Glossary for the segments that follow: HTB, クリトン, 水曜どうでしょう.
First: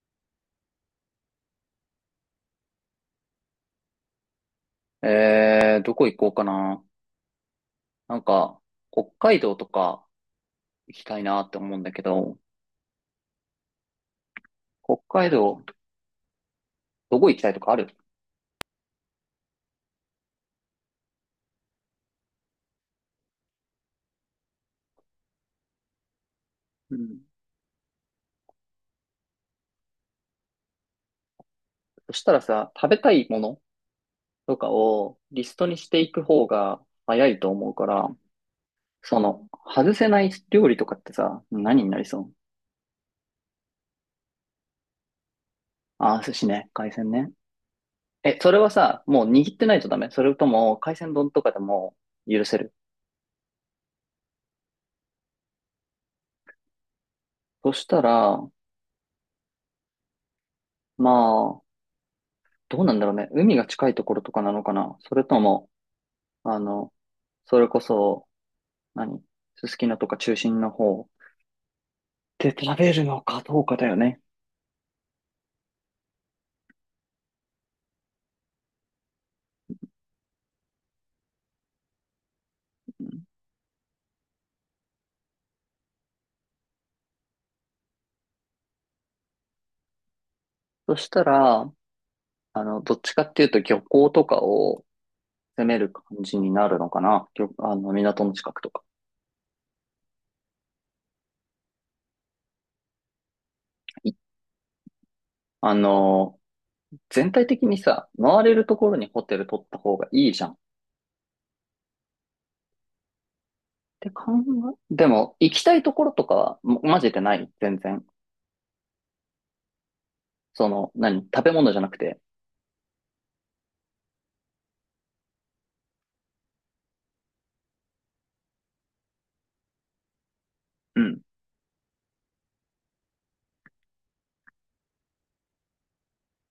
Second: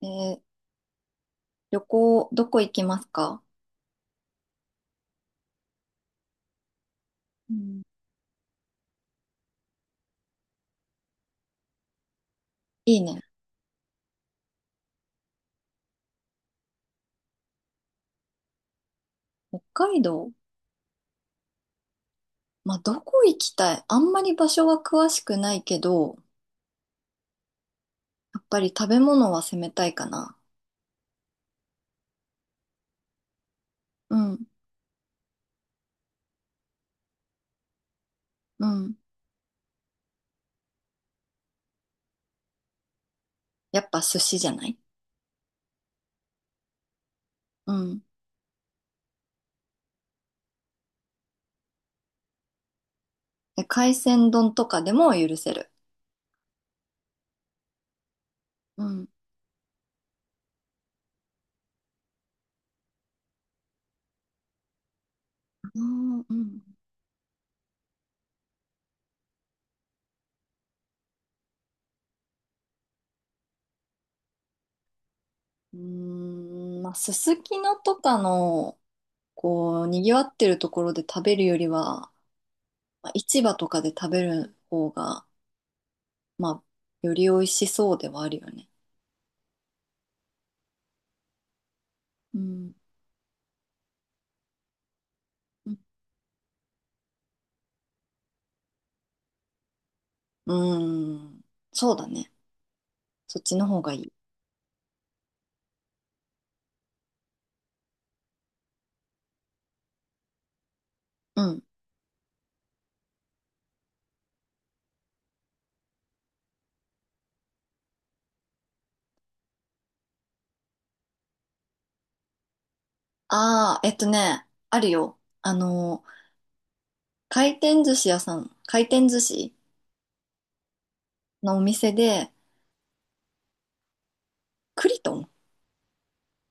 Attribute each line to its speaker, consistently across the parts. Speaker 1: えー旅行、どこ行きますか？
Speaker 2: どこ行こうかな。
Speaker 1: うん。
Speaker 2: なんか、北海道とか行きたいなって思うんだけど、
Speaker 1: いいね。
Speaker 2: 北海道、どこ行きたいとかある？
Speaker 1: 北海道。まあ、どこ行きたい、あんまり場所は詳しくないけど、
Speaker 2: うん。
Speaker 1: やっぱり食べ物は攻めたいかな。
Speaker 2: そしたらさ、食べたいもの
Speaker 1: うん、
Speaker 2: とかをリストにしていく方が早いと思うから、
Speaker 1: うん。
Speaker 2: その、外せない料理とかってさ、何になりそう？
Speaker 1: やっぱ寿司じゃない？
Speaker 2: あー、寿司ね、海鮮ね。
Speaker 1: うん。
Speaker 2: それはさ、もう握ってないとダメ？それとも、海鮮丼とかでも許せる？
Speaker 1: で、海鮮丼とかでも許せる。
Speaker 2: そしたら、
Speaker 1: うん。
Speaker 2: まあ、どうなんだろうね。海が近いところとかなのかな？それとも、
Speaker 1: う
Speaker 2: あ
Speaker 1: ん
Speaker 2: の、それこそ、何、すすきのとか中心の方で食べるのかどうかだよね。
Speaker 1: うん、まあ、すすきのとかの、こう、賑わってるところで食べるよりは、
Speaker 2: う
Speaker 1: まあ、
Speaker 2: ん。
Speaker 1: 市場とかで食べる方が、まあ、より美味しそうではあるよね。
Speaker 2: そしたら、
Speaker 1: うん。
Speaker 2: どっちかっていうと漁港とかを攻める感じになるのかな。漁あの、港の近くとか。
Speaker 1: うん。そうだね。そっちの方がいい。
Speaker 2: いあの、全体的にさ、回れるところにホテル取った方がいいじゃん。っ
Speaker 1: うん。
Speaker 2: て考え、でも、行きたいところとかは、マジでない全然。その、何、食べ物じゃなくて。
Speaker 1: ああ、あるよ。あの、回転寿司屋さん、回転寿司
Speaker 2: うん。
Speaker 1: のお店で、クリトン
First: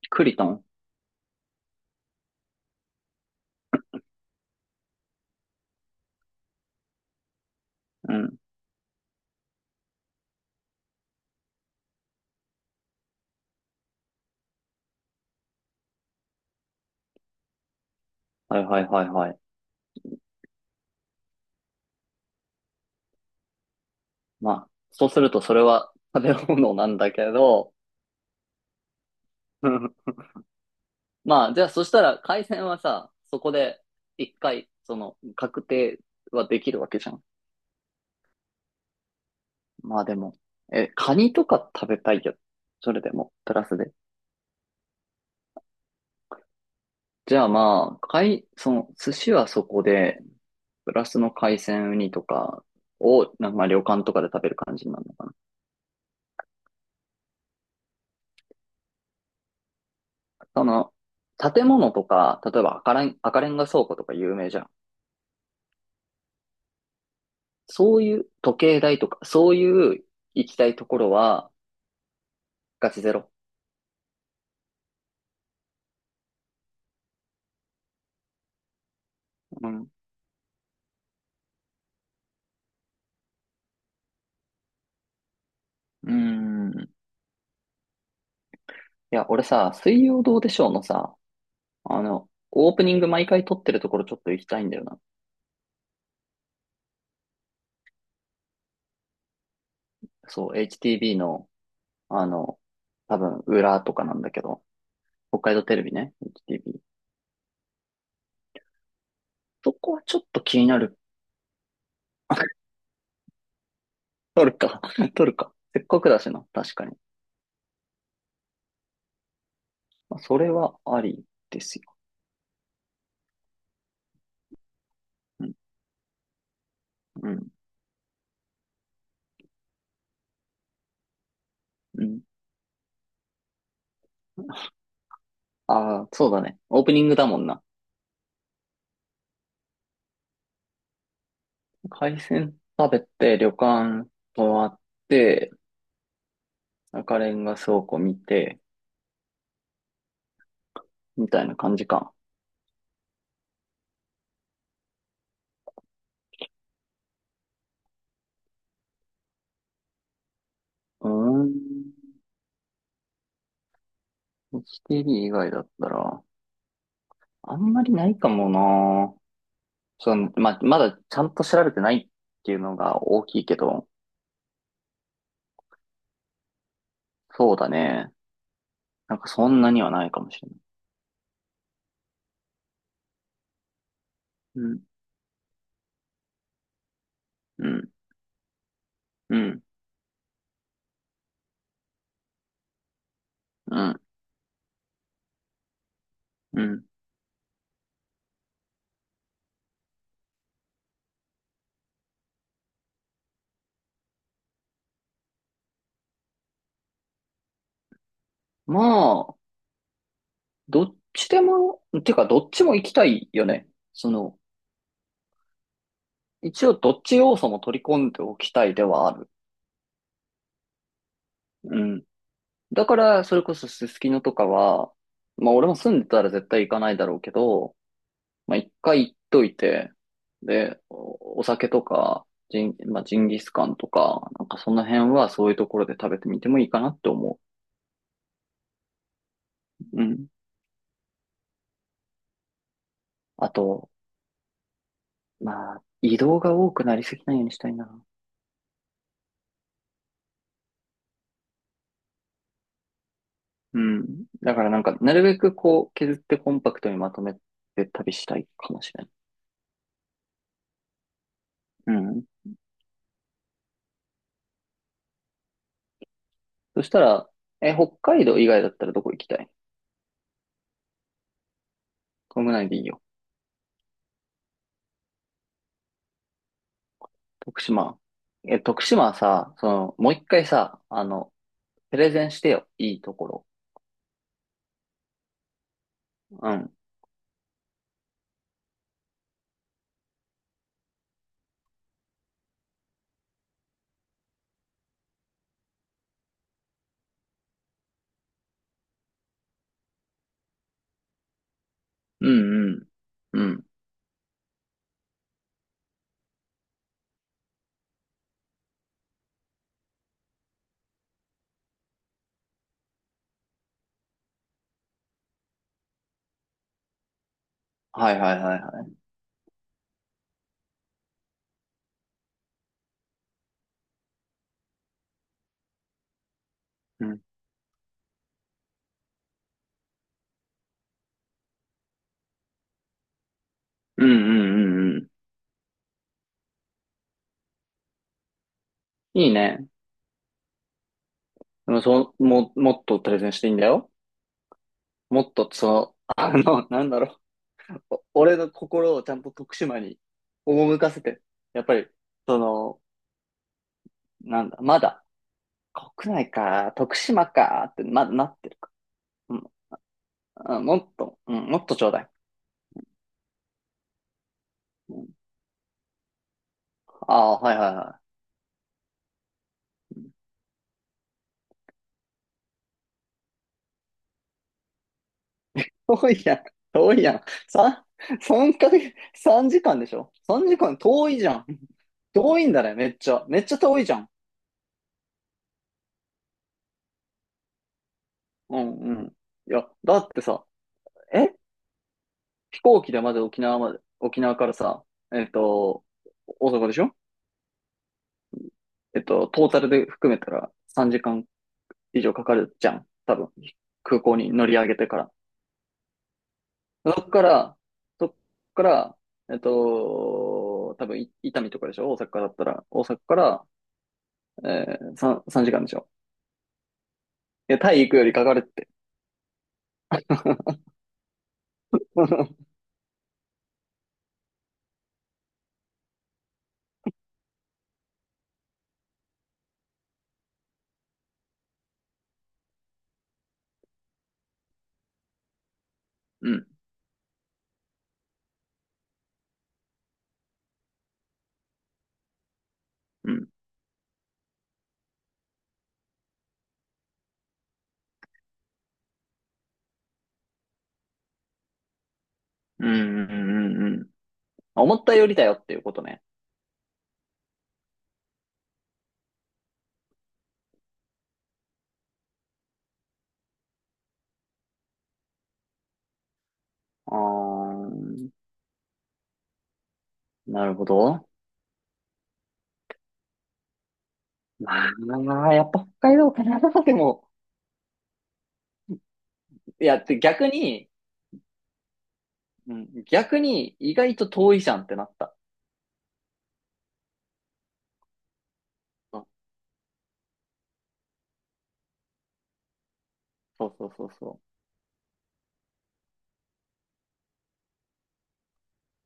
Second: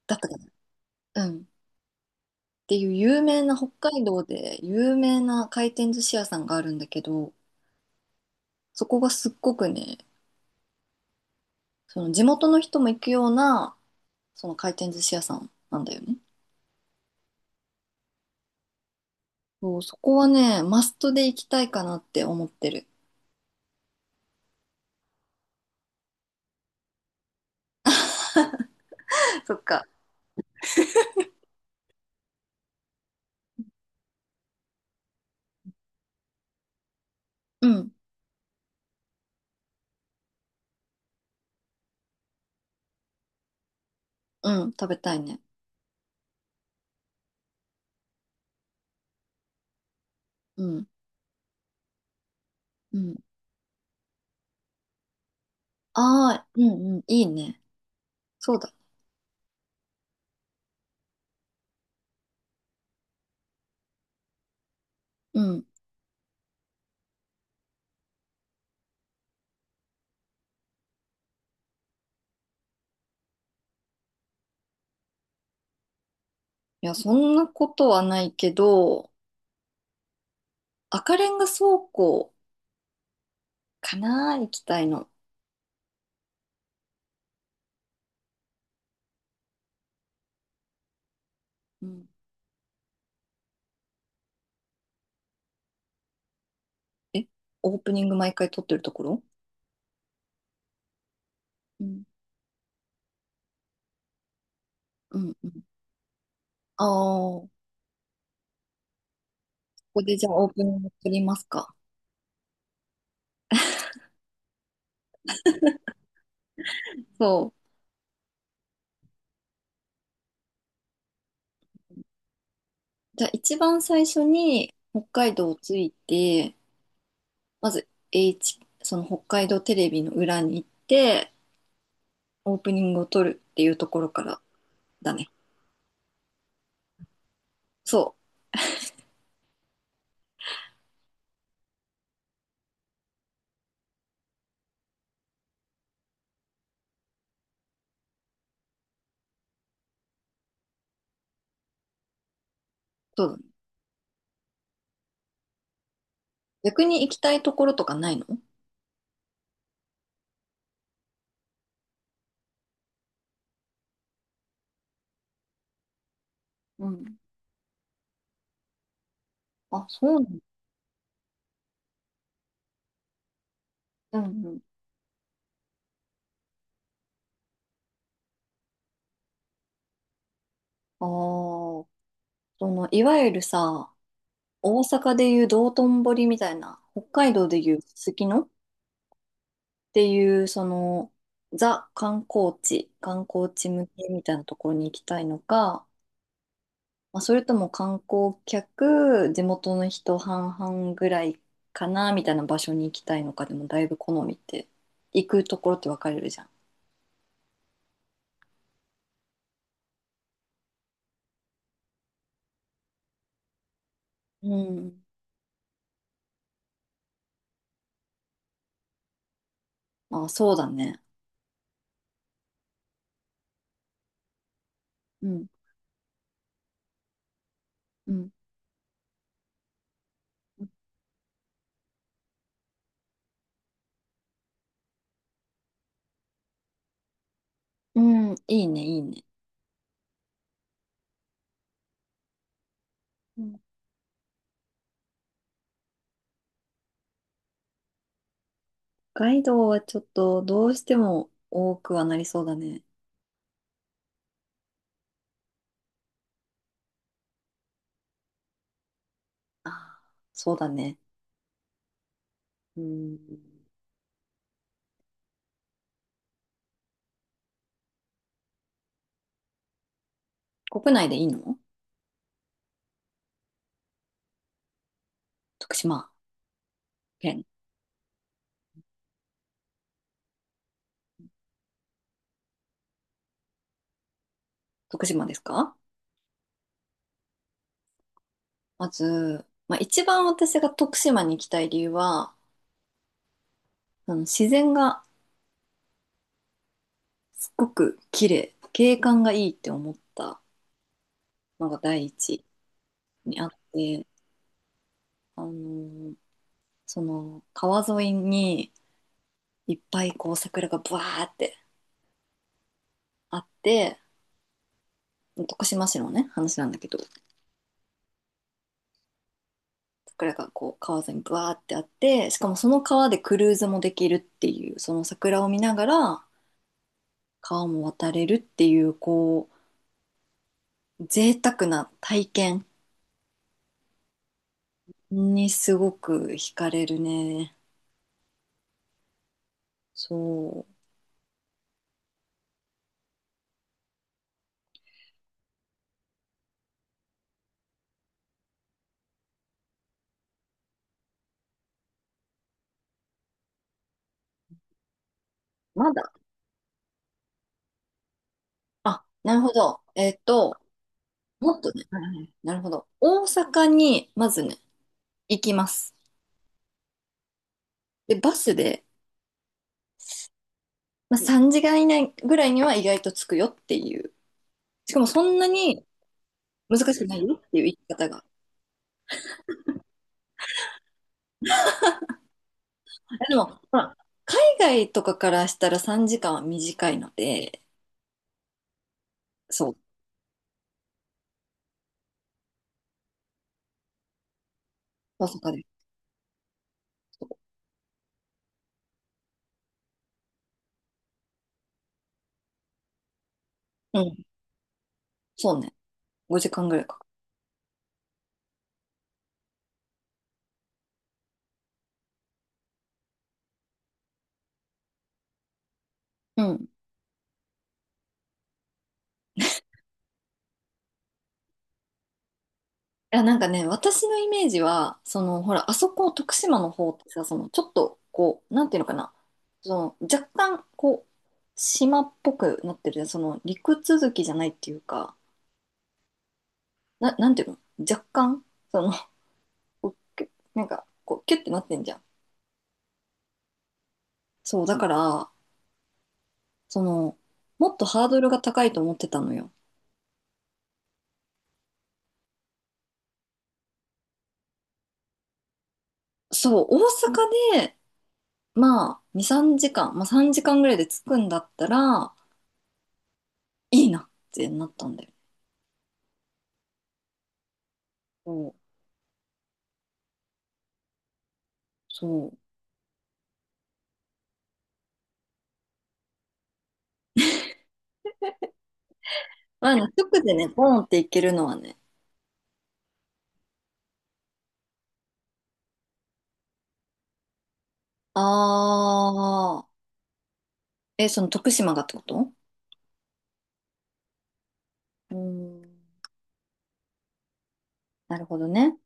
Speaker 1: だっ
Speaker 2: ク
Speaker 1: た
Speaker 2: リ
Speaker 1: かな。
Speaker 2: トン。
Speaker 1: うん。っていう有名な、北海道で有名な回転寿司屋さんがあるんだけど、
Speaker 2: うん。
Speaker 1: そこがすっごくね、その地元の人も行くような、その回転寿司屋さんなんだよね。
Speaker 2: はいはいはいはい。
Speaker 1: そう、そこはね、マストで行きたいかなって思ってる。
Speaker 2: まあ、そうするとそれは食べ物なんだけど、
Speaker 1: そっか。
Speaker 2: まあ、じゃあそしたら海鮮はさ、そこで一回、その、確定はできるわけじゃん。
Speaker 1: うん、
Speaker 2: まあでも、カニとか食べたいよ。それでも、プラスで。
Speaker 1: うん、食べたいね。
Speaker 2: じゃあまあ、海、その、寿司はそこで、
Speaker 1: うん、
Speaker 2: プラスの海鮮ウニとか
Speaker 1: うん。
Speaker 2: を、なんかまあ旅館とかで食べる感じになるのかな。
Speaker 1: ああ、うんうん、いいね。そうだ。
Speaker 2: その、建物とか、例えば赤レンガ倉庫とか有名じゃん。
Speaker 1: うん。い
Speaker 2: そういう時計台とか、そういう行きたいところは、ガチゼロ。
Speaker 1: や、そんなことはないけど、
Speaker 2: うん。う
Speaker 1: 赤レンガ倉庫かな、行きたいの。
Speaker 2: ーん。いや、俺さ、水曜どうでしょうのさ、
Speaker 1: うん。
Speaker 2: オープニング毎回撮ってるところちょっと行きたいんだよな。
Speaker 1: え、オープニング毎回撮ってるところ？
Speaker 2: そう、HTV の、
Speaker 1: うん、
Speaker 2: あの、多分、裏とかなんだけど、
Speaker 1: うん、
Speaker 2: 北
Speaker 1: う
Speaker 2: 海
Speaker 1: ん。
Speaker 2: 道テレビね、HTB。
Speaker 1: ああ、こ
Speaker 2: そこは
Speaker 1: こで
Speaker 2: ちょっ
Speaker 1: じゃ
Speaker 2: と
Speaker 1: あオー
Speaker 2: 気
Speaker 1: プ
Speaker 2: に
Speaker 1: ニ
Speaker 2: な
Speaker 1: ング
Speaker 2: る。
Speaker 1: 撮りますか？
Speaker 2: 撮るか、撮るか。せっかくだしな、確かに。
Speaker 1: そう。
Speaker 2: まあそれはありですよ。
Speaker 1: じゃあ一番最初に北海
Speaker 2: う
Speaker 1: 道
Speaker 2: ん、
Speaker 1: を着いて、
Speaker 2: うん、
Speaker 1: まず H、その北海道テレビの裏に行って、
Speaker 2: うん。
Speaker 1: オープニングを撮るっていうところからだね。
Speaker 2: ああ、そうだね。オープニングだもんな。
Speaker 1: そ
Speaker 2: 海鮮食べて、旅館泊まって、赤レンガ倉庫見て、みたいな感じか。
Speaker 1: う。そうだね。逆に行きたいところとかないの？
Speaker 2: うーん。HTB 以外だったら、
Speaker 1: うん。
Speaker 2: あんまりないかもな。
Speaker 1: あ、そ
Speaker 2: そ
Speaker 1: うなん
Speaker 2: う、
Speaker 1: だ。
Speaker 2: まだちゃんと調べてないっていうのが大きいけど、
Speaker 1: うんうん。
Speaker 2: そうだね。なんかそんなにはないかもしれない。
Speaker 1: ああ、その、いわゆるさ、
Speaker 2: う
Speaker 1: 大
Speaker 2: ん、
Speaker 1: 阪でいう道頓堀みたいな、北海道で
Speaker 2: う
Speaker 1: いうす
Speaker 2: ん、
Speaker 1: すきのっ
Speaker 2: うん、
Speaker 1: ていう、その、ザ観光地、観光地
Speaker 2: う
Speaker 1: 向
Speaker 2: ん、
Speaker 1: けみたいなところに行きたいのか、
Speaker 2: うん。
Speaker 1: まあ、それとも観光客、地元の人半々ぐらいかな、みたいな場所に行きたいのか、でもだいぶ好みって、行くところって分かれるじゃん。
Speaker 2: まあ、どっちでも、てかどっちも行きたいよね。その、
Speaker 1: うん。
Speaker 2: 一応どっち要素も取り込んでおきたいではある。
Speaker 1: あ、そうだね。
Speaker 2: うん。だから、それこそすすきのとかは、
Speaker 1: うん。
Speaker 2: まあ俺も住んでたら絶対行かないだろうけど、
Speaker 1: うん
Speaker 2: まあ一回行っといて、で、お酒とか、まあジンギスカンとか、なんかその辺はそういうところで食べてみてもいいかなって思
Speaker 1: うん、いいね、いいね。
Speaker 2: う。うん。
Speaker 1: う
Speaker 2: あ
Speaker 1: ん。
Speaker 2: と、まあ、移動が多くなりすぎないようにしたいな。
Speaker 1: 北海道はちょっとどうしても多くはなりそうだね。
Speaker 2: うん。だからなんか、なるべくこう、削ってコンパクトにまとめて旅したいかもしれない。
Speaker 1: ああ、そうだね。
Speaker 2: うん。
Speaker 1: うん。
Speaker 2: そしたら、北海道以外だったらどこ行きたい？
Speaker 1: 国内でいいの？
Speaker 2: 国内でいいよ。
Speaker 1: 徳島県。
Speaker 2: 徳島。徳島はさ、その、もう一回さ、プレゼンしてよ。いいところ。
Speaker 1: 徳島ですか？
Speaker 2: うん。
Speaker 1: まず、まあ、一番私が徳島に行きたい理由は、あの自然がすっごく綺麗、景観がいいって思ったのが第
Speaker 2: う
Speaker 1: 一
Speaker 2: ん、うん。
Speaker 1: に
Speaker 2: う
Speaker 1: あっ
Speaker 2: ん。
Speaker 1: て、あのーその川沿いにいっぱいこう桜がブワーってあって、徳島市のね話なんだけど、
Speaker 2: はいはいはいはい。
Speaker 1: 桜がこう川沿いにブワーってあって、しかもその川でクルーズもできるっていう、その桜を見ながら
Speaker 2: うん。
Speaker 1: 川も渡れるっていうこう贅沢な体験
Speaker 2: うんうんうんうん。
Speaker 1: にすごく惹かれるね。
Speaker 2: いいね。
Speaker 1: そ
Speaker 2: でもそう、もっとプレゼンしていいんだよ。もっと、その、なんだろう。俺の心をちゃんと徳島に赴かせて。やっぱり、その、なんだ、まだ、
Speaker 1: う。まだ。
Speaker 2: 国内か、徳島か、って、まだなってるか。
Speaker 1: あ、な
Speaker 2: う
Speaker 1: るほ
Speaker 2: ん。
Speaker 1: ど。
Speaker 2: もっと、うん、
Speaker 1: も
Speaker 2: も
Speaker 1: っ
Speaker 2: っ
Speaker 1: と
Speaker 2: と
Speaker 1: ね。
Speaker 2: ちょう
Speaker 1: はい
Speaker 2: だい。
Speaker 1: はい、なるほど。大阪にまずね、行きます。
Speaker 2: ああ、はいはいは
Speaker 1: で、
Speaker 2: い。
Speaker 1: バスで、まあ、3時間以内ぐらいには意外と着くよっていう、しかもそんなに
Speaker 2: 遠いやん。
Speaker 1: 難
Speaker 2: 遠
Speaker 1: し
Speaker 2: い
Speaker 1: く
Speaker 2: や
Speaker 1: な
Speaker 2: ん。
Speaker 1: いよっていう言い
Speaker 2: 三、
Speaker 1: 方が。
Speaker 2: 三ヶ月、三時間でしょ？ 3 時間遠いじゃん。遠いんだね、めっちゃ。
Speaker 1: で
Speaker 2: めっちゃ
Speaker 1: も、ほ
Speaker 2: 遠いじ
Speaker 1: ら、
Speaker 2: ゃん。
Speaker 1: 海外とかからしたら3時間は短いので、
Speaker 2: うんうん。いや、
Speaker 1: そう、
Speaker 2: だってさ、え飛行機でまず沖縄まで、沖縄からさ、え
Speaker 1: 大
Speaker 2: っ
Speaker 1: 阪で。
Speaker 2: と、大阪でしょ？トータルで含めたら3時間以上かかるじゃん。多分、
Speaker 1: う
Speaker 2: 空港
Speaker 1: ん、
Speaker 2: に乗り上げてから。
Speaker 1: そうね。5時間ぐらい
Speaker 2: そ
Speaker 1: か。
Speaker 2: っから、そっから、多分、伊丹とかでしょ？大阪だったら。大阪から、3、三時間でしょ？
Speaker 1: うん。い
Speaker 2: いや、タイ行くよりかかるって。うん、
Speaker 1: や、なんかね、私のイメージは、その、ほら、あそこ、徳島の方ってさ、その、ちょっと、こう、なんていうのかな、その、若干、こう、島っぽくなってるじゃん。その、陸続きじゃないっていうか、
Speaker 2: うん、
Speaker 1: なんていうの、若干、その、こうキュなんか、こう、キュッてなってんじゃん。
Speaker 2: うん、
Speaker 1: そう、だから、その、もっとハードルが高いと思ってたのよ。
Speaker 2: うん、うん。うん、思ったよりだよっていうことね。
Speaker 1: そう、大阪で、まあ、2、3時間、まあ3時間ぐらいで着くんだったら、いいなってなったんだよ。
Speaker 2: あー、
Speaker 1: そう、
Speaker 2: なるほど。
Speaker 1: そう。
Speaker 2: まあ、やっぱ北海道かな。でも、い
Speaker 1: まあ
Speaker 2: や、
Speaker 1: ね、
Speaker 2: で
Speaker 1: 直
Speaker 2: 逆
Speaker 1: でね、
Speaker 2: に、
Speaker 1: ボーンって行けるのはね、
Speaker 2: うん、逆に意外と遠いじゃんってなった。うん、
Speaker 1: あー、え、その徳島がってこと？
Speaker 2: そうそうそうそう。
Speaker 1: うーん、なるほどね。